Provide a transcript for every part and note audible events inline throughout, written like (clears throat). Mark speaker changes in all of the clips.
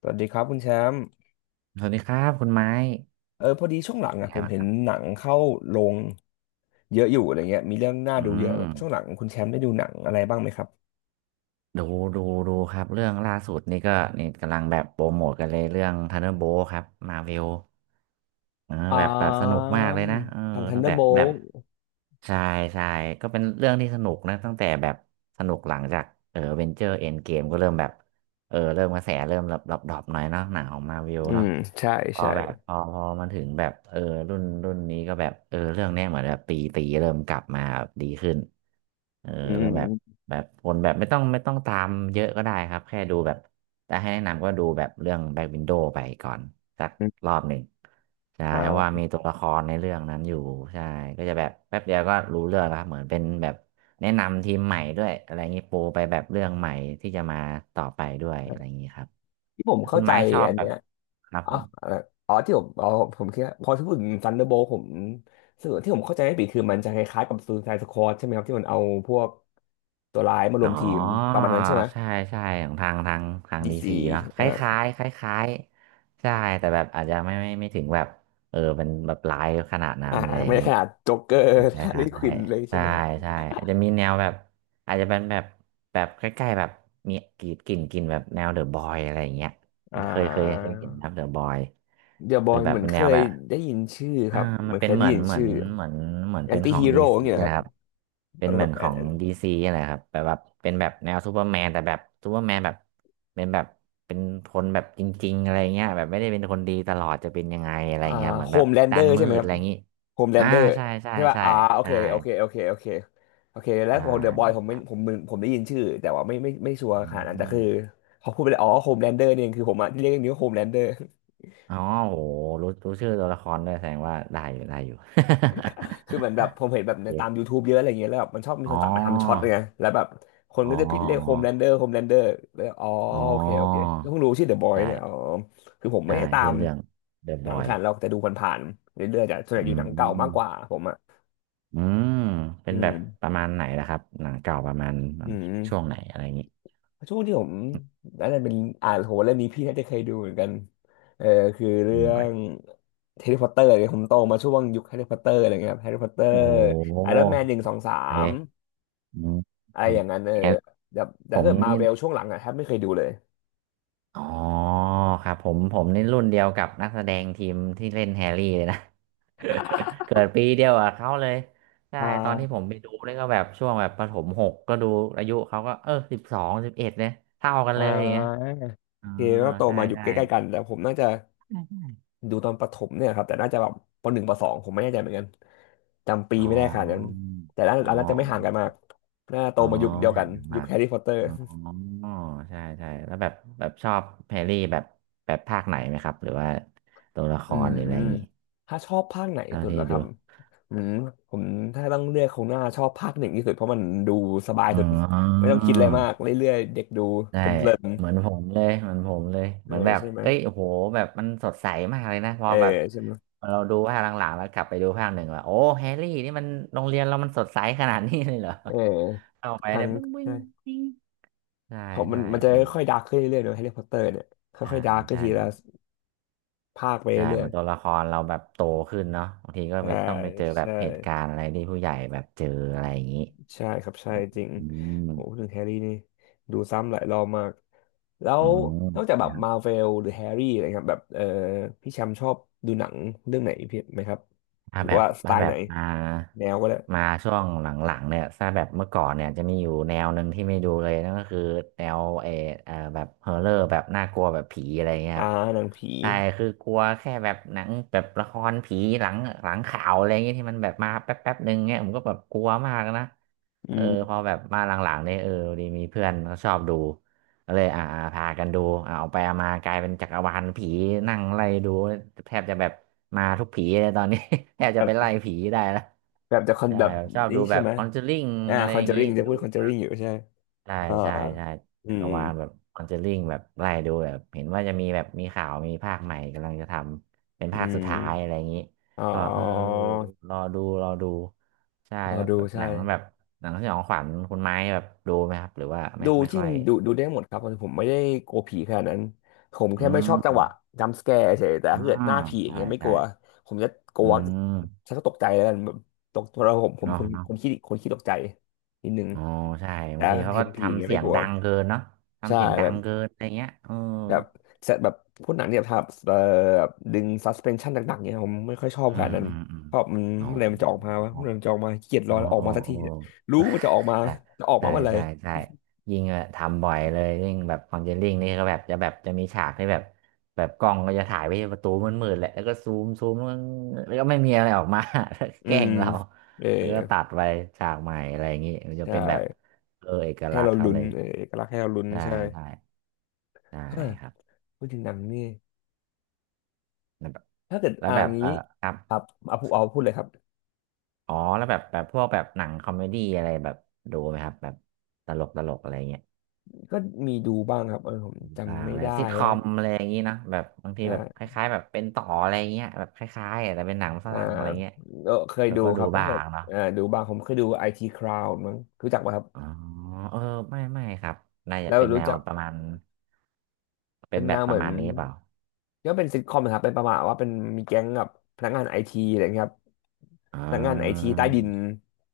Speaker 1: สวัสดีครับคุณแชมป์
Speaker 2: สวัสดีครับคุณไม้
Speaker 1: พอดีช่วงหลัง
Speaker 2: เป็
Speaker 1: อ่ะ
Speaker 2: นไง
Speaker 1: ผม
Speaker 2: บ้าง
Speaker 1: เห็
Speaker 2: ค
Speaker 1: น
Speaker 2: รับ
Speaker 1: หนังเข้าโรงเยอะอยู่อะไรเงี้ยมีเรื่องน่า
Speaker 2: อื
Speaker 1: ดูเยอะแบ
Speaker 2: ม
Speaker 1: บช่วงหลังคุณแชมป์ได้ดูหนังอะไรบ้างไหมครับ
Speaker 2: ดูดูดูครับเรื่องล่าสุดนี่ก็นี่กำลังแบบโปรโมทกันเลยเรื่องทันเดอร์โบครับมาเวลเออ
Speaker 1: อ่า
Speaker 2: แบบแบบสนุกมากเลยนะเออ
Speaker 1: ทัน
Speaker 2: ตั้ง
Speaker 1: เดอ
Speaker 2: แต่
Speaker 1: ร์โบ
Speaker 2: แบ
Speaker 1: ล
Speaker 2: บใช่ใช่ก็เป็นเรื่องที่สนุกนะตั้งแต่แบบสนุกหลังจากเออเวนเจอร์เอ็นเกมก็เริ่มแบบเริ่มกระแสเริ่มดรอปดรอปหน่อยเนาะหนังของมาเวล
Speaker 1: อื
Speaker 2: เนาะ
Speaker 1: มใช่
Speaker 2: พอ
Speaker 1: ใช่
Speaker 2: แบบพอมันถึงแบบรุ่นรุ่นนี้ก็แบบเรื่องเนี้ยเหมือนแบบตีตีเริ่มกลับมาแบบดีขึ้นเออ
Speaker 1: อื
Speaker 2: เริ่มแบบ
Speaker 1: ม
Speaker 2: แบบคนแบบไม่ต้องตามเยอะก็ได้ครับแค่ดูแบบแต่ให้แนะนำก็ดูแบบเรื่องแบ็ k วินโด w ไปก่อนสัก
Speaker 1: อื
Speaker 2: ร
Speaker 1: ม
Speaker 2: อบหนึ่งใช่เพราะว่า
Speaker 1: อ่า
Speaker 2: มีตัวละครในเรื่องนั้นอยู่ใช่ก็จะแบบแป๊บเดียวก็รู้เรื่องแล้วครับเหมือนเป็นแบบแนะนำทีมใหม่ด้วยอะไรอย่างนี้ปูไปแบบเรื่องใหม่ที่จะมาต่อไปด้วยอะไรอย่างนี้ครับ
Speaker 1: ที่ผม
Speaker 2: คุ
Speaker 1: เข้า
Speaker 2: ณ
Speaker 1: ใจ
Speaker 2: ไม้ชอบ
Speaker 1: อัน
Speaker 2: แบ
Speaker 1: เนี้
Speaker 2: บ
Speaker 1: ย
Speaker 2: ครับ
Speaker 1: อ๋อ
Speaker 2: ผม
Speaker 1: เอ่ออ๋อที่ผมอ๋อผมคิดว่าพอที่พูดถึงทันเดอร์โบลผมสวนที่ผมเข้าใจไม่ผิดคือมันจะคล้ายๆกับซูไซด์สควอดใช่ไหมครับที่มันเอาพวกตัวร้ายมาร
Speaker 2: อ๋
Speaker 1: ว
Speaker 2: อ
Speaker 1: มทีมประมาณนั้นใช่ไหม
Speaker 2: ใช่ใช่ของทาง
Speaker 1: ดี
Speaker 2: ดี
Speaker 1: ซี
Speaker 2: ซีเนาะค
Speaker 1: อ่า
Speaker 2: ล้ายๆคล้ายๆใช่แต่แบบอาจจะไม่ถึงแบบเป็นแบบไลฟ์ขนาดนั้น
Speaker 1: อ่า
Speaker 2: อะไรอ
Speaker 1: ไม่
Speaker 2: ย่าง
Speaker 1: ได้
Speaker 2: นี้
Speaker 1: ขนาดโจ๊กเกอร์ (laughs)
Speaker 2: ใช่
Speaker 1: ฮา
Speaker 2: ค
Speaker 1: ร์ลี
Speaker 2: ล้า
Speaker 1: ควินเลยใช่
Speaker 2: ใช่
Speaker 1: ไหมครับ
Speaker 2: ใช่อาจจะมีแนวแบบอาจจะเป็นแบบแบบใกล้ๆแบบมีกรีดกลิ่นกลิ่นแบบแนวเดอะบอยอะไรอย่างเงี้ย
Speaker 1: อ่า
Speaker 2: เคยเห็นครับเดอะบอย
Speaker 1: เดอะบ
Speaker 2: ห
Speaker 1: อ
Speaker 2: รือ
Speaker 1: ย
Speaker 2: แบ
Speaker 1: เห
Speaker 2: บ
Speaker 1: มือน
Speaker 2: เป็น
Speaker 1: เค
Speaker 2: แนว
Speaker 1: ย
Speaker 2: แบบ
Speaker 1: ได้ยินชื่อค
Speaker 2: อ่า
Speaker 1: รับเห
Speaker 2: มั
Speaker 1: มื
Speaker 2: น
Speaker 1: อน
Speaker 2: เป็
Speaker 1: เค
Speaker 2: น
Speaker 1: ยได้ยินชื่อ
Speaker 2: เหมือนเหมือน
Speaker 1: แอ
Speaker 2: เป็
Speaker 1: น
Speaker 2: น
Speaker 1: ตี้
Speaker 2: ของ
Speaker 1: ฮี
Speaker 2: ดี
Speaker 1: โร่อ
Speaker 2: ซี
Speaker 1: ย่างเงี้ยเหรอครั
Speaker 2: นะ
Speaker 1: บ
Speaker 2: ครับเป็
Speaker 1: อา
Speaker 2: น
Speaker 1: รม
Speaker 2: เห
Speaker 1: ณ์
Speaker 2: มื
Speaker 1: แบ
Speaker 2: อน
Speaker 1: บแอ
Speaker 2: ขอ
Speaker 1: น
Speaker 2: ง
Speaker 1: แอน
Speaker 2: ดีซีอะไรครับแบบแบบเป็นแบบแนวซูเปอร์แมนแต่แบบซูเปอร์แมนแบบเป็นแบบเป็นคนแบบจริงๆอะไรเงี้ยแบบไม่ได้เป็นคนดีตลอดจะเป็นยังไงอะไร
Speaker 1: อ่า
Speaker 2: เงี้ยเหมือน
Speaker 1: โฮ
Speaker 2: แบบ
Speaker 1: มแลนเด
Speaker 2: ด้า
Speaker 1: อ
Speaker 2: น
Speaker 1: ร์ใช่
Speaker 2: มื
Speaker 1: ไหม
Speaker 2: ด
Speaker 1: ค
Speaker 2: อะ
Speaker 1: รับ
Speaker 2: ไรอย่างงี้
Speaker 1: โฮมแล
Speaker 2: อ่า
Speaker 1: นเดอร์
Speaker 2: ใช่ใช่
Speaker 1: ใช่ป่ะ
Speaker 2: ใช่
Speaker 1: อ่าโอเค
Speaker 2: ใช่
Speaker 1: โอเคโอเคโอเคโอเคแล้ว
Speaker 2: ใช่
Speaker 1: ของเดอะบอยผม
Speaker 2: ค
Speaker 1: ไม่
Speaker 2: รับ
Speaker 1: ผมมึนผมได้ยินชื่อแต่ว่าไม่ชัวร์
Speaker 2: อื
Speaker 1: ขนาดนั้นแต่
Speaker 2: ม
Speaker 1: คือเขาพูดไปเลยอ๋อโฮมแลนเดอร์เนี่ยคือผมอะเรียกอย่างนี้ว่าโฮมแลนเดอร์
Speaker 2: อ๋อโหรู้ชื่อตัวละครด้วยแสดงว่าได้อยู่ได้อยู่
Speaker 1: คือเหมือนแบบผมเห็นแบ
Speaker 2: (laughs)
Speaker 1: บ
Speaker 2: โอ
Speaker 1: ในตาม
Speaker 2: เค
Speaker 1: YouTube เยอะอะไรเงี้ยแล้วแบบมันชอบมี
Speaker 2: อ๋
Speaker 1: ค
Speaker 2: อ
Speaker 1: นตัดมาทำช็อตเลยไงแล้วแบบคน
Speaker 2: อ๋อ
Speaker 1: ก็จะพิดเรีย
Speaker 2: อ๋อ
Speaker 1: กโฮมแลนเดอร์โฮมแลนเดอร์แล้วอ๋อ
Speaker 2: อ๋อ
Speaker 1: โอเคโอเคก็เพิ่งรู้ชื่อเดอะบอย
Speaker 2: ได้
Speaker 1: เนี่ยอ๋อคือผมไม่
Speaker 2: ได้
Speaker 1: ได้ตา
Speaker 2: ชื่
Speaker 1: ม
Speaker 2: อเรื่อง The
Speaker 1: หนัง
Speaker 2: Boy
Speaker 1: ขนาดเราแต่ดูผ่านๆเรื่อยๆแต่ส่วนให
Speaker 2: อื
Speaker 1: ญ่ดูหนังเก่ามากก
Speaker 2: ม
Speaker 1: ว่าผมอ่ะ
Speaker 2: อืมเป็
Speaker 1: อื
Speaker 2: นแบ
Speaker 1: ม
Speaker 2: บประมาณไหนล่ะครับหนังเก่าประมาณ
Speaker 1: อื
Speaker 2: ช่วง
Speaker 1: ม
Speaker 2: ไหนอะไรอย่างงี้
Speaker 1: ช่วงที่ผมนั่นนะเป็นอ่านโหเรื่องนี้พี่น่าจะเคยดูเหมือนกันเออคือเรื่
Speaker 2: อื
Speaker 1: อง
Speaker 2: ม
Speaker 1: แฮร์รี่พอตเตอร์เนี่ยผมโตมาช่วงยุคแฮร์รี่พอตเตอร์อะไรเงี้ยครับแฮร์รี่พอตเตอ
Speaker 2: โอ้
Speaker 1: ร์
Speaker 2: โห
Speaker 1: ไอรอนแมนหนึ่งสองสาม
Speaker 2: เอ๊ะอืม
Speaker 1: อะไร
Speaker 2: อื
Speaker 1: อ
Speaker 2: ม
Speaker 1: ย่างนั้น
Speaker 2: แอน
Speaker 1: แบบ
Speaker 2: ผ
Speaker 1: แต่ถ้า
Speaker 2: ม
Speaker 1: เกิดมา
Speaker 2: นี่
Speaker 1: เวลช่วงหลังอะแทบไม่เคยดูเลย
Speaker 2: อ๋อครับผมนี่รุ่นเดียวกับนักแสดงทีมที่เล่นแฮร์รี่เลยนะ (laughs) เกิดปีเดียวกับเขาเลยใช่
Speaker 1: อ่
Speaker 2: ตอนที่
Speaker 1: า
Speaker 2: ผมไปดูนี่ก็แบบช่วงแบบประถมหกก็ดูอายุเขาก็1211เนี่ยเท่ากัน
Speaker 1: อ่
Speaker 2: เลยอย่างเงี้ย
Speaker 1: าโอ
Speaker 2: อ๋อ
Speaker 1: เคก็โต
Speaker 2: ใช่
Speaker 1: มาอยู่
Speaker 2: ใช่
Speaker 1: ใกล้ๆกันแต่ผมน่าจะดูตอนประถมเนี่ยครับแต่น่าจะแบบปหนึ่งปสองผมไม่แน่ใจเหมือนกันจำปี
Speaker 2: อ๋
Speaker 1: ไม่ได้ขนาดนั้น
Speaker 2: อ
Speaker 1: แต่น่า
Speaker 2: อ๋อ
Speaker 1: อันน่าจะไม่ห่างกันมากน่าโต
Speaker 2: อ๋อ
Speaker 1: มายุคเดียวกั
Speaker 2: หาง
Speaker 1: น
Speaker 2: มันห
Speaker 1: ยุค
Speaker 2: มาก
Speaker 1: แฮร์รี่พอตเตอร์
Speaker 2: อ๋อใช่ใช่แล้วแบบแบบชอบแฮร์รี่แบบแบบภาคไหนไหมครับหรือว่าตัวละค
Speaker 1: อื
Speaker 2: ร
Speaker 1: ม
Speaker 2: หรืออะไรอย่างงี้
Speaker 1: ถ้าชอบภาคไหน
Speaker 2: เท่า
Speaker 1: สุดเห
Speaker 2: ที่
Speaker 1: รอค
Speaker 2: ดู
Speaker 1: รับอืมผมถ้าต้องเลือกคงน่าชอบภาคหนึ่งที่สุดเพราะมันดูสบาย
Speaker 2: อ๋
Speaker 1: สุดไม่
Speaker 2: อ
Speaker 1: ต้องคิดอะไรมากเรื่อยๆเด็กดู
Speaker 2: ได้
Speaker 1: เพลิน
Speaker 2: เหมือนผมเลยเหมือนผมเลย
Speaker 1: ๆเอ
Speaker 2: เห
Speaker 1: อ
Speaker 2: มือนแบบ
Speaker 1: ใช่ไหม
Speaker 2: เอ้ยโอ้โหแบบมันสดใสมากเลยนะพอ
Speaker 1: เออ
Speaker 2: แบบ
Speaker 1: ใช่ไหม
Speaker 2: พอเราดูภาคหลังๆแล้วกลับไปดูภาคหนึ่งว่าโอ้แฮร์รี่นี่มันโรงเรียนเรามันสดใสขนาดนี้เลยเหรอ
Speaker 1: อ
Speaker 2: เอาไป
Speaker 1: ทั
Speaker 2: เนี่
Speaker 1: น
Speaker 2: ยบึ้งบึ้ง
Speaker 1: ใช่
Speaker 2: บิ้งใช่
Speaker 1: ผมมั
Speaker 2: ใช่
Speaker 1: นมันจะ
Speaker 2: อ่า
Speaker 1: ค่อยๆดาร์กขึ้นเรื่อยๆเนอะแฮร์รี่พอตเตอร์เนี่ย
Speaker 2: ใช่
Speaker 1: ค่อยๆดาร์กขึ้น
Speaker 2: ใช่
Speaker 1: ที
Speaker 2: เหมื
Speaker 1: ละ
Speaker 2: อน
Speaker 1: ภาคไป
Speaker 2: ใช่
Speaker 1: เรื่
Speaker 2: เห
Speaker 1: อ
Speaker 2: มือ
Speaker 1: ย
Speaker 2: นตัวละครเราแบบโตขึ้นเนาะบางทีก็
Speaker 1: ๆใช่
Speaker 2: ไปต้องไปเจอแบบ
Speaker 1: ใช่
Speaker 2: เหตุการณ์อะไรที่ผู้ใหญ่แบบเจออะไรอย่างนี้
Speaker 1: ใช่ครับใช่จริง
Speaker 2: อืม
Speaker 1: โหพูดถึงแฮร์รี่นี่ดูซ้ำหลายรอบมากแล้
Speaker 2: อื
Speaker 1: วนอกจาก
Speaker 2: ม
Speaker 1: แบบมาเวลหรือแฮร์รี่อะไรครับแบบพี่แชมป์ชอบดูหนังเรื่องไหนพี่ไหมครับ
Speaker 2: ถ้า
Speaker 1: หรือ
Speaker 2: แบบ
Speaker 1: ว่าสไต
Speaker 2: ถ้า
Speaker 1: ล์
Speaker 2: แบ
Speaker 1: ไหน
Speaker 2: บมา
Speaker 1: แนวก็ได้
Speaker 2: ช่วงหลังๆเนี่ยถ้าแบบเมื่อก่อนเนี่ยจะมีอยู่แนวหนึ่งที่ไม่ดูเลยนั่นก็คือแนวแบบฮอร์เรอร์แบบน่ากลัวแบบผีอะไรเงี้ยค
Speaker 1: อ่า
Speaker 2: รับ
Speaker 1: หนังผี
Speaker 2: ใช่คือกลัวแค่แบบหนังแบบละครผีหลังข่าวอะไรเงี้ยที่มันแบบมาแป๊บแป๊บหนึ่งเงี้ยผมก็แบบกลัวมากนะ
Speaker 1: อื
Speaker 2: เออพ
Speaker 1: ม
Speaker 2: อแบบมาหลังๆเนี่ยเออพอดีมีเพื่อนเขาชอบดู ก็เลยพากันดูอ่าออกไปเอามากลายเป็นจักรวาลผีนั่งไล่ดูแทบจะแบบมาทุกผีเลยตอนนี้ (laughs) แทบจะ
Speaker 1: แบ
Speaker 2: ไป
Speaker 1: บ
Speaker 2: ไล่ผีได้แล้ว
Speaker 1: แบบจะคอน
Speaker 2: ใช่
Speaker 1: แบบ
Speaker 2: แบบชอบ
Speaker 1: นี้
Speaker 2: ดูแบ
Speaker 1: ใช่
Speaker 2: บ
Speaker 1: ไหม
Speaker 2: คอนเจอริง
Speaker 1: อ่า
Speaker 2: อะไร
Speaker 1: คอ
Speaker 2: อ
Speaker 1: น
Speaker 2: ย่า
Speaker 1: เจ
Speaker 2: ง
Speaker 1: อ
Speaker 2: นี้
Speaker 1: ริงจะ
Speaker 2: ดู
Speaker 1: พูดคอนเจอริงอยู่ใช่
Speaker 2: ใช่
Speaker 1: เอ่อ
Speaker 2: ใช่ใช่
Speaker 1: อื
Speaker 2: จัก
Speaker 1: ม
Speaker 2: รวาลแบบคอนเจอริงแบบไล่ดูแบบเห็นว่าจะมีแบบมีข่าวมีภาคใหม่กำลังจะทำเป็น
Speaker 1: อื
Speaker 2: ภาคสุดท้ายอะไร
Speaker 1: ม
Speaker 2: อย่างนี้
Speaker 1: อ๋อ
Speaker 2: ก็เออรอดูรอดูใช่
Speaker 1: รอ
Speaker 2: แล้ว
Speaker 1: ดู
Speaker 2: แบบห
Speaker 1: ใช่
Speaker 2: นังแบบหนังสยองขวัญคุณไม้แบบดูไหมครับหรือว่าไม่
Speaker 1: ดู
Speaker 2: ไม่
Speaker 1: จริ
Speaker 2: ค่
Speaker 1: ง
Speaker 2: อย
Speaker 1: ดูได้หมดครับผมไม่ได้กลัวผีขนาดนั้นผม
Speaker 2: อื
Speaker 1: แค่ไม่ชอบจังหวะ
Speaker 2: ม
Speaker 1: จัมป์สแกร์เฉยแต่
Speaker 2: อ่า
Speaker 1: ถ้าเกิดหน้าผีอย่าง
Speaker 2: ใช่
Speaker 1: เงี้ยไม่ก
Speaker 2: ใช่
Speaker 1: ลัวผมจะกลั
Speaker 2: อื
Speaker 1: ว
Speaker 2: ม
Speaker 1: ฉันก็ตกใจแล้วกันแบบตกเพราผม
Speaker 2: เนาะเนาะ
Speaker 1: คนขี้ขี้ตกใจนิดนึง
Speaker 2: อ๋อใช่
Speaker 1: แต่
Speaker 2: บางทีเขา
Speaker 1: เห็
Speaker 2: ก็
Speaker 1: นผีอย่าง
Speaker 2: ทำ
Speaker 1: เงี้ย
Speaker 2: เสี
Speaker 1: ไม่
Speaker 2: ยง
Speaker 1: กลัว
Speaker 2: ดังเกินเนาะ
Speaker 1: ใช่
Speaker 2: ทำเสียงดั
Speaker 1: แบ
Speaker 2: ง
Speaker 1: บ
Speaker 2: เกินอะไรเงี้ยเออ
Speaker 1: แบบเซตแบบพวกหนังที่แบบทำแบบดึงซัสเพนชั่นหนักๆเนี่ยผมไม่ค่อยชอบ
Speaker 2: อื
Speaker 1: ขนา
Speaker 2: ม
Speaker 1: ดนั้น
Speaker 2: อืมอืม
Speaker 1: เพราะมัน
Speaker 2: อ๋อ
Speaker 1: เมื่อไหรมันจะออกมาวะเมื่อไหรมันจะออกมาเกลียดร
Speaker 2: อ๋อ
Speaker 1: อออก
Speaker 2: อ๋อ
Speaker 1: มาสักที
Speaker 2: อ๋อ
Speaker 1: เนี่ยรู้
Speaker 2: เออ
Speaker 1: ว่ามันจะออกมา
Speaker 2: (laughs)
Speaker 1: จะออกมา
Speaker 2: ใช่
Speaker 1: เมื่อไหร่
Speaker 2: ใช่ใช่ใช่ยิ่งทำบ่อยเลยยิ่งแบบคอนเจลลิ่งนี่ก็แบบจะแบบจะมีฉากที่แบบแบบกล้องก็จะถ่ายไปที่ประตูมืดๆแหละแล้วก็ซูมแล้วก็ไม่มีอะไรออกมา (laughs) แล้วก็
Speaker 1: อื
Speaker 2: แกล้
Speaker 1: ม
Speaker 2: งเรา
Speaker 1: เออ
Speaker 2: แล้วก็ตัดไปฉากใหม่อะไรอย่างงี้มันจะ
Speaker 1: ใช่
Speaker 2: เป็นแบบเออเอก
Speaker 1: ให้
Speaker 2: ลักษ
Speaker 1: เรา
Speaker 2: ณ์เขา
Speaker 1: ลุ้น
Speaker 2: เลย
Speaker 1: เออเอกลักษณ์ให้เราลุ้น
Speaker 2: ใช่
Speaker 1: ใช่
Speaker 2: ใช่ใช่
Speaker 1: เฮ้ย
Speaker 2: ครับ
Speaker 1: พูดถึงหนังนี่
Speaker 2: แล้วแบบ
Speaker 1: ถ้าเกิด
Speaker 2: แล้ว
Speaker 1: อ่า
Speaker 2: แบ
Speaker 1: น
Speaker 2: บเออ
Speaker 1: งี้
Speaker 2: ครับ
Speaker 1: ครับเอาพูดเลยครับ
Speaker 2: อ๋อแล้วแบบแบบพวกแบบหนังคอมเมดี้อะไรแบบดูไหมครับแบบตลกตลกอะไรเงี้ย
Speaker 1: ก็มีดูบ้างครับผม
Speaker 2: บ้า
Speaker 1: จำ
Speaker 2: ง
Speaker 1: ไม่
Speaker 2: แบบ
Speaker 1: ได้
Speaker 2: ซิทคอ
Speaker 1: ฮะ
Speaker 2: มอะไรอย่างนี้เนอะแบบบางที
Speaker 1: ใช่
Speaker 2: แบบคล้ายๆแบบเป็นต่ออะไรเงี้ยแบบคล้ายๆอะแต่เป็นหนังฝ
Speaker 1: อ่า
Speaker 2: รั่งอะไรเงี้ย
Speaker 1: เคย
Speaker 2: เรา
Speaker 1: ดู
Speaker 2: ก็
Speaker 1: ค
Speaker 2: ดู
Speaker 1: รับถ้า
Speaker 2: บ้า
Speaker 1: เกิด
Speaker 2: งเนาะ
Speaker 1: อ่าดูบ้างผมเคยดูไอทีคราวมั้งรู้จักป่ะครับ
Speaker 2: อ๋อเออไม่ไม่ครับน่าจะ
Speaker 1: แล้ว
Speaker 2: เป็นแน
Speaker 1: รู้
Speaker 2: ว
Speaker 1: จัก
Speaker 2: ประมาณเป็
Speaker 1: เป็
Speaker 2: น
Speaker 1: น
Speaker 2: แบ
Speaker 1: แน
Speaker 2: บ
Speaker 1: ว
Speaker 2: ป
Speaker 1: เห
Speaker 2: ระ
Speaker 1: มือน
Speaker 2: มาณนี้เปล่า
Speaker 1: ก็เป็นซิทคอมนะครับเป็นประมาณว่าเป็นมีแก๊งกับพนักงานไอทีอะไรเงี้ยครับ
Speaker 2: อ๋
Speaker 1: พนักงานไอที
Speaker 2: อ
Speaker 1: ใต้ดิน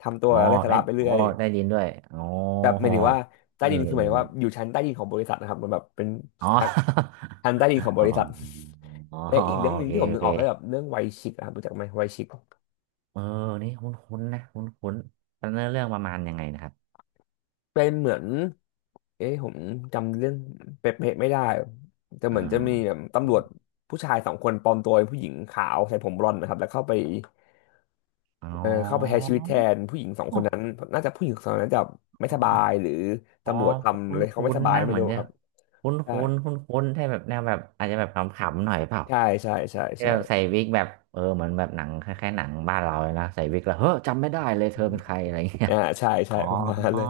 Speaker 1: ทำตัว
Speaker 2: อ๋อ
Speaker 1: ไร้สา
Speaker 2: ได้
Speaker 1: ระไปเรื่
Speaker 2: โอ้
Speaker 1: อย
Speaker 2: ได้ยินด้วยอ๋อ
Speaker 1: แบบหมายถึงว่าใต้
Speaker 2: เอ
Speaker 1: ดินคือหมายถึงว่า
Speaker 2: อ
Speaker 1: อยู่ชั้นใต้ดินของบริษัทนะครับมันแบบเป็น
Speaker 2: อ๋อ
Speaker 1: ชั้นใต้ดินของ
Speaker 2: (laughs)
Speaker 1: บ
Speaker 2: อ๋อ
Speaker 1: ริษัท
Speaker 2: อ๋อ
Speaker 1: (laughs) และอีกเรื่อง
Speaker 2: โอ
Speaker 1: หนึ่ง
Speaker 2: เค
Speaker 1: ที่ผม
Speaker 2: โอ
Speaker 1: นึก
Speaker 2: เค
Speaker 1: ออกก็แบบเรื่องไวชิกอะครับรู้จักไหมไวชิก
Speaker 2: เออนี่คุ้นๆนะคุ้นๆแล้วเนื้อเรื่องประมาณยังไงนะครับ
Speaker 1: เป็นเหมือนเอ๊ะผมจำเรื่องเป๊ะๆไม่ได้แต่เห
Speaker 2: อ๋
Speaker 1: มือนจะมีแบบ
Speaker 2: อ
Speaker 1: ตำรวจผู้ชายสองคนปลอมตัวเป็นผู้หญิงขาวใส่ผมบลอนด์นะครับแล้วเข้าไป
Speaker 2: อ๋อ
Speaker 1: เออเข้าไปใช้ชีวิตแทนผู้หญิงสองคนนั้นน่าจะผู้หญิงสองคนนั้นจะไม่สบายหรือ
Speaker 2: อ๋อ
Speaker 1: ตำรวจทำ
Speaker 2: คุ้
Speaker 1: เล
Speaker 2: น
Speaker 1: ยเขา
Speaker 2: คุ้
Speaker 1: ไม่
Speaker 2: น
Speaker 1: สบาย
Speaker 2: นะ
Speaker 1: ไม่
Speaker 2: เหมือ
Speaker 1: รู้
Speaker 2: นจะ
Speaker 1: ครับ
Speaker 2: คุ้น
Speaker 1: ใช่
Speaker 2: คุ้นคุ้นคุ้นๆใช่แบบแนวแบบอาจจะแบบขำๆหน่อยเปล่า
Speaker 1: ใช่ใช่ใช่
Speaker 2: ที่แบบใส่
Speaker 1: ใช่
Speaker 2: วิกแบบเออเหมือนแบบหนังคล้ายๆหนังบ้านเราเลยนะใส่วิกแล้วเฮ้อจำไม่ได้เลย
Speaker 1: อื
Speaker 2: เธอ
Speaker 1: ม
Speaker 2: เป็นใครอะไรเงี้ย
Speaker 1: ใช่ใช่
Speaker 2: อ๋อ
Speaker 1: (laughs) ประมาณนั้นเลย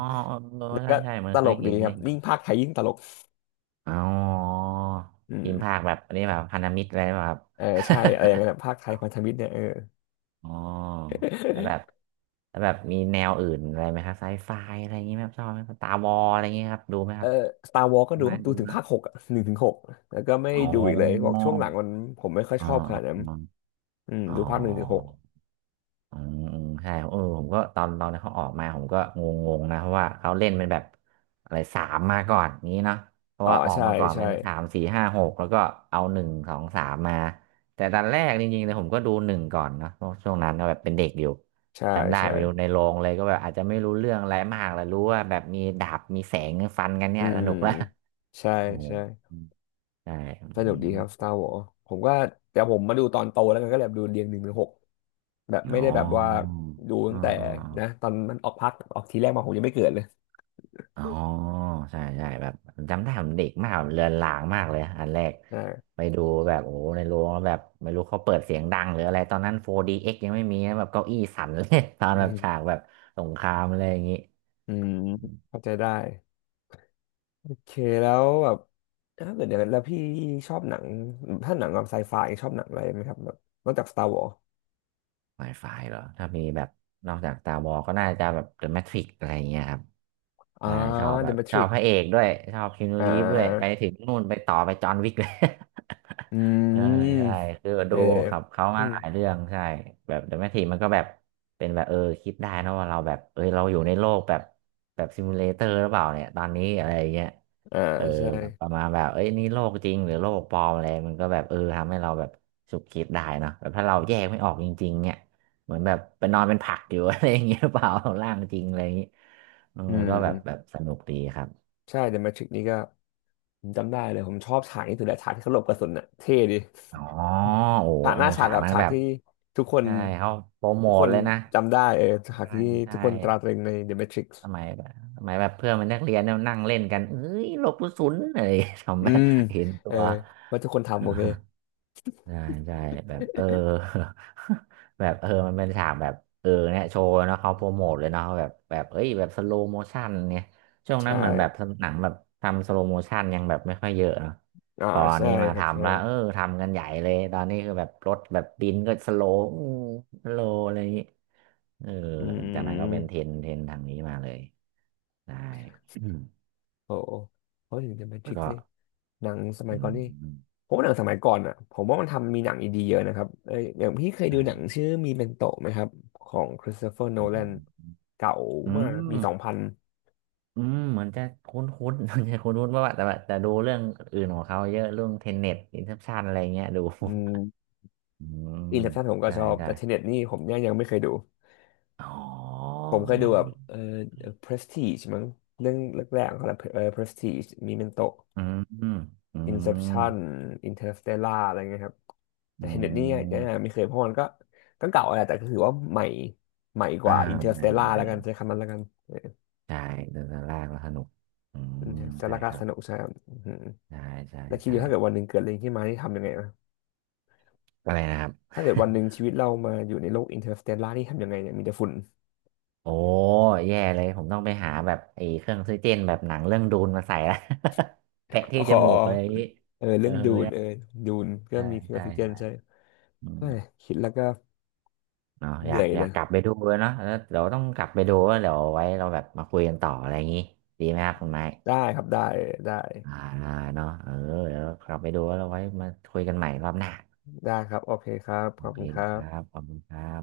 Speaker 2: เออ
Speaker 1: แล้ว
Speaker 2: ใช่
Speaker 1: ก็
Speaker 2: ใช่เหมือ
Speaker 1: ต
Speaker 2: นเค
Speaker 1: ล
Speaker 2: ย
Speaker 1: ก
Speaker 2: เห็
Speaker 1: ดี
Speaker 2: น
Speaker 1: ค
Speaker 2: เล
Speaker 1: รั
Speaker 2: ย
Speaker 1: บ
Speaker 2: เห็น
Speaker 1: ยิ่งภาคไทยยิ่งตลก
Speaker 2: อ๋อ
Speaker 1: อื
Speaker 2: ทีมภา
Speaker 1: ม
Speaker 2: คแบบอันนี้แบบพันธมิตรอะไรแบบ
Speaker 1: เออใช่อะไรอย่างเงี้ย
Speaker 2: (laughs)
Speaker 1: นะภาคไทยพันธมิตรเนี่ยเออ
Speaker 2: อ๋อแล้วแบบ
Speaker 1: (laughs)
Speaker 2: แล้วแบบมีแนวอื่นอะไรไหมครับไซไฟอะไรอย่างงี้ไหมครับชอบไหมสตาร์วอลอะไรอย่างงี้ครับดูไหมค
Speaker 1: เออ
Speaker 2: รับ
Speaker 1: สตาร์วอลก็ดู
Speaker 2: ไม่
Speaker 1: ครับดู
Speaker 2: ดู
Speaker 1: ถึง
Speaker 2: นะ
Speaker 1: ภาคหกอะหนึ่งถึงหกแล้วก็ไม่
Speaker 2: อ๋
Speaker 1: ดูอีกเลยบอก
Speaker 2: อ
Speaker 1: ช่วงหลังมันผมไม่ค่อย
Speaker 2: อ๋อ
Speaker 1: ชอบขนาดนั้น
Speaker 2: อ๋อ
Speaker 1: อืม
Speaker 2: อ๋อ
Speaker 1: ดูภาคหนึ่งถึงหก
Speaker 2: อืมอืมใช่เออผมก็ตอนเขาออกมาผมก็งงๆนะเพราะว่าเขาเล่นเป็นแบบอะไรสามมาก่อนอย่างนี้เนาะเพราะ
Speaker 1: อ๋อ
Speaker 2: ว่าออก
Speaker 1: ใช่
Speaker 2: มาก่อน
Speaker 1: ใช่
Speaker 2: เป็นสามสี่ห้าหกแล้วก็เอาหนึ่งสองสามมาแต่ตอนแรกจริงๆเลยผมก็ดูหนึ่งก่อนเนาะเพราะช่วงนั้นก็แบบเป็นเด็กอยู่
Speaker 1: ใช่
Speaker 2: จำได้
Speaker 1: ใช่
Speaker 2: ไปดูในโรงเลยก็แบบอาจจะไม่รู้เรื่องอะไรมากแล้วรู้ว่าแบบมีดาบมีแสงฟันกัน
Speaker 1: อื
Speaker 2: เนี่ยส
Speaker 1: ม
Speaker 2: นุกละ
Speaker 1: ใช่
Speaker 2: (laughs) โอ้
Speaker 1: ใช่
Speaker 2: ใช่อื
Speaker 1: สนุกดีครับ
Speaker 2: ม
Speaker 1: Star Wars ผมก็แต่ผมมาดูตอนโตแล้วกันก็เลยแบบดูเรียงหนึ่งถึงหกแบบไม่
Speaker 2: อ๋อ
Speaker 1: ได้แบบว่าดู
Speaker 2: อ๋
Speaker 1: ตั้งแต่นะ
Speaker 2: อ
Speaker 1: ตอนมันออกพักออกทีแรกมาผมยังไม่เกิดเลย
Speaker 2: อ๋อใช่ใช่แบบจำได้ผมเด็กมากเลือนลางมากเลยอันแรก
Speaker 1: อ่า
Speaker 2: ไปดูแบบโอ้ในโรงแล้วแบบไม่รู้เขาเปิดเสียงดังหรืออะไรตอนนั้น 4DX ยังไม่มีนะแบบเก้าอี้สั่นเลย (laughs) ตอน
Speaker 1: อื
Speaker 2: แบบฉาก
Speaker 1: ม
Speaker 2: แบบสงครามอะไรอย่างนี้
Speaker 1: อืมเข้าใจได้โอเคแล้วแบบถ้าเกิดเดี๋ยวแล้วพี่ชอบหนังถ้าหนังแบบไซไฟชอบหนังอะไรไหมครับแบบนอกจาก Star Wars
Speaker 2: Wi-Fi เหรอถ้ามีแบบนอกจากตาบอก็น่าจะแบบ The Matrix อะไรอย่างเงี้ยครับ
Speaker 1: อ่า
Speaker 2: ใช่ชอบแบ
Speaker 1: The
Speaker 2: บชอบ
Speaker 1: Matrix
Speaker 2: พระเอกด้วยชอบคีนู
Speaker 1: อ่
Speaker 2: รีฟด้วยไป
Speaker 1: า
Speaker 2: ถึงนู่นไปต่อไปจอห์นวิกเลย
Speaker 1: อื
Speaker 2: (laughs)
Speaker 1: ม
Speaker 2: ใช่ใช่คือ
Speaker 1: เอ
Speaker 2: ดู
Speaker 1: อ
Speaker 2: ครับเขา
Speaker 1: อื
Speaker 2: มา
Speaker 1: ม
Speaker 2: หลายเรื่องใช่แบบ The Matrix มันก็แบบเป็นแบบเออคิดได้นะว่าเราแบบเอยเราอยู่ในโลกแบบแบบซิมูเลเตอร์หรือเปล่าเนี่ยตอนนี้อะไรอย่างเงี้ย
Speaker 1: อ่า
Speaker 2: เออ
Speaker 1: ใช่
Speaker 2: แบบประมาณแบบเอ้ยนี่โลกจริงหรือโลกปลอมอะไรมันก็แบบเออทำให้เราแบบฉุกคิดได้เนอะแบบถ้าเราแยกไม่ออกจริงๆเนี่ย เหมือนแบบไปนอนเป็นผักอยู่ (laughs) อะไรอย่างเงี้ยหรือเปล่าร่างจริงอะไรอย่างงี้เออ
Speaker 1: อื
Speaker 2: ก็แบบแบ
Speaker 1: ม
Speaker 2: บสนุกดีครับ
Speaker 1: ใช่เดอะแมทริกนี่ก็ผมจำได้เลยผมชอบฉากนี้ถึงแต่ฉากที่เขาหลบกระสุนน่ะเท่ดี
Speaker 2: อ๋อโอ้โห
Speaker 1: ฉากห
Speaker 2: เอา
Speaker 1: น้าฉาก
Speaker 2: ฉาก
Speaker 1: กับ
Speaker 2: นั้น
Speaker 1: ฉาก
Speaker 2: แบบ
Speaker 1: ที่ทุกคน
Speaker 2: ใช่เขาโปรโม
Speaker 1: ทุกค
Speaker 2: ท
Speaker 1: น
Speaker 2: เลยนะ
Speaker 1: จำได้เออฉาก
Speaker 2: ใช่
Speaker 1: ที่
Speaker 2: ใช่
Speaker 1: ทุกคนตราตรึงใน The Matrix
Speaker 2: สมัยแบบสมัยแบบเพื่อนเป็นนักเรียนเนี่ยนั่งเล่นกันเอ้ยหลบกระสุนอะไร (laughs) ท
Speaker 1: อืม
Speaker 2: ำเห็นตั
Speaker 1: เออ
Speaker 2: ว
Speaker 1: ว่าทุกคนทำโอเค
Speaker 2: ใช่ใช่แบบเออ (laughs) แบบเออมันเป็นฉากแบบเออเนี่ยโชว์เนาะเขาโปรโมทเลยเนาะแบบแบบเอ้ยแบบสโลโมชันเนี่ยช่วงนั้
Speaker 1: ใช่
Speaker 2: นเหมือนแบบหนังแบบทำสโลโมชันยังแบบไม่ค่อยเยอะเนาะ
Speaker 1: อ่า
Speaker 2: พออัน
Speaker 1: ใช่
Speaker 2: นี้มา
Speaker 1: ครับ
Speaker 2: ทำ
Speaker 1: ใช่
Speaker 2: แล้วเออทำกันใหญ่เลยตอนนี้คือแบบรถแบบบินก็สโลว์อืมสโลว์อะไรอย่างงี้เออ
Speaker 1: อื
Speaker 2: หลังจากนั้นก็เป็นเทร
Speaker 1: ม
Speaker 2: นด์เทรนด์ทางนี้มาเลยได้ (clears throat) อืม
Speaker 1: โอ้โหเขาถึงจะเป็นทริก
Speaker 2: ก็
Speaker 1: ซี่หนังสมั
Speaker 2: อื
Speaker 1: ยก่อนนี่
Speaker 2: ม
Speaker 1: ผมว่าหนังสมัยก่อนอ่ะผมว่ามันทำมีหนังอีดีเยอะนะครับเอออย่างพี่เคยดูหนัง
Speaker 2: อา
Speaker 1: ชื่อมีเมนโตไหมครับของคริสโตเฟอร์โน
Speaker 2: อื
Speaker 1: แลน
Speaker 2: ม
Speaker 1: เก่า
Speaker 2: อื
Speaker 1: มากปี
Speaker 2: ม
Speaker 1: สองพัน
Speaker 2: อืมเหมือนจะคุ้นๆ (laughs) เหมือนจะคุ้นๆว่าแต่ดูเรื่องอื่นของเขาเยอะเรื่องเทนเน็ตอินเ p อชันอะไรเงี้ย (laughs) ดู
Speaker 1: อืม
Speaker 2: อืม
Speaker 1: อินเซปชั่นผมก็
Speaker 2: ใช่
Speaker 1: ชอบ
Speaker 2: ใช่
Speaker 1: แต่เทเน็ตนี่ผมเนี่ยยังไม่เคยดู
Speaker 2: อ๋อลอ
Speaker 1: ผ
Speaker 2: ง
Speaker 1: มเคยดู
Speaker 2: ลอง
Speaker 1: แบบ
Speaker 2: ดู
Speaker 1: เออ Prestige มั้งเรื่องแรกๆของเขาแหละเออ Prestige มีเมนโต
Speaker 2: อืมอืมอืม
Speaker 1: Inception Interstellar อะไรเงี้ยครับแต่
Speaker 2: อื
Speaker 1: Tenet นี่ยัง
Speaker 2: ม
Speaker 1: ไม่เคยเพราะมันก็ก็เก่าแหละแต่ก็ถือว่าใหม่ใหม่ก
Speaker 2: อ่า
Speaker 1: ว่า
Speaker 2: ไม่
Speaker 1: Interstellar
Speaker 2: ไม่
Speaker 1: แล้วกันใช้คำนั้นแล้วกัน
Speaker 2: ใช่เดินลากแล้วสนุกอืมใช่
Speaker 1: Interstellar ก็
Speaker 2: ครั
Speaker 1: ส
Speaker 2: บ
Speaker 1: นุกใช่ครับอือหือ
Speaker 2: ใช่ใช่
Speaker 1: แล้วคิดอ
Speaker 2: ใช่
Speaker 1: ยู่ถ้าเกิดวันหนึ่งเกิดอะไรขึ้นมาที่ทำยังไงนะ
Speaker 2: อะไรนะครับ
Speaker 1: ถ้าเกิดวั
Speaker 2: (laughs)
Speaker 1: นหนึ่งชีวิตเรามาอยู่ในโลก Interstellar ที่ทำยังไงเนี่ยมีแต่ฝุ่น
Speaker 2: โอ้แย่เลยผมต้องไปหาแบบไอ้เครื่องออกซิเจนแบบหนังเรื่องดูนมาใส่ละ (laughs) แปะ
Speaker 1: (laughs) อ๋
Speaker 2: ที่
Speaker 1: อ
Speaker 2: จมูกเลย
Speaker 1: เออ
Speaker 2: เออ
Speaker 1: เรื่องดูนเออดูนก็
Speaker 2: ใช่
Speaker 1: มีอ
Speaker 2: ใช
Speaker 1: อกซิเจน
Speaker 2: ่
Speaker 1: ใช่
Speaker 2: อื
Speaker 1: เฮ้ย
Speaker 2: ม
Speaker 1: คิดแล้วก็
Speaker 2: เนาะอ
Speaker 1: เห
Speaker 2: ยา
Speaker 1: นื่
Speaker 2: ก
Speaker 1: อย
Speaker 2: อ
Speaker 1: เล
Speaker 2: ยาก
Speaker 1: ย
Speaker 2: กลับไปดูเลยเนาะแล้วเดี๋ยวต้องกลับไปดูแล้วเดี๋ยวไว้เราแบบมาคุยกันต่ออะไรอย่างงี้ดีไหมครับคุณไม้
Speaker 1: ได้ครับได้ได้
Speaker 2: อ่าเนาะเออเดี๋ยวกลับไปดูแล้วเราไว้มาคุยกันใหม่รอบหน้า
Speaker 1: ได้ครับโอเคครับข
Speaker 2: โอ
Speaker 1: อบ
Speaker 2: เค
Speaker 1: คุณครั
Speaker 2: ค
Speaker 1: บ
Speaker 2: รับขอบคุณครับ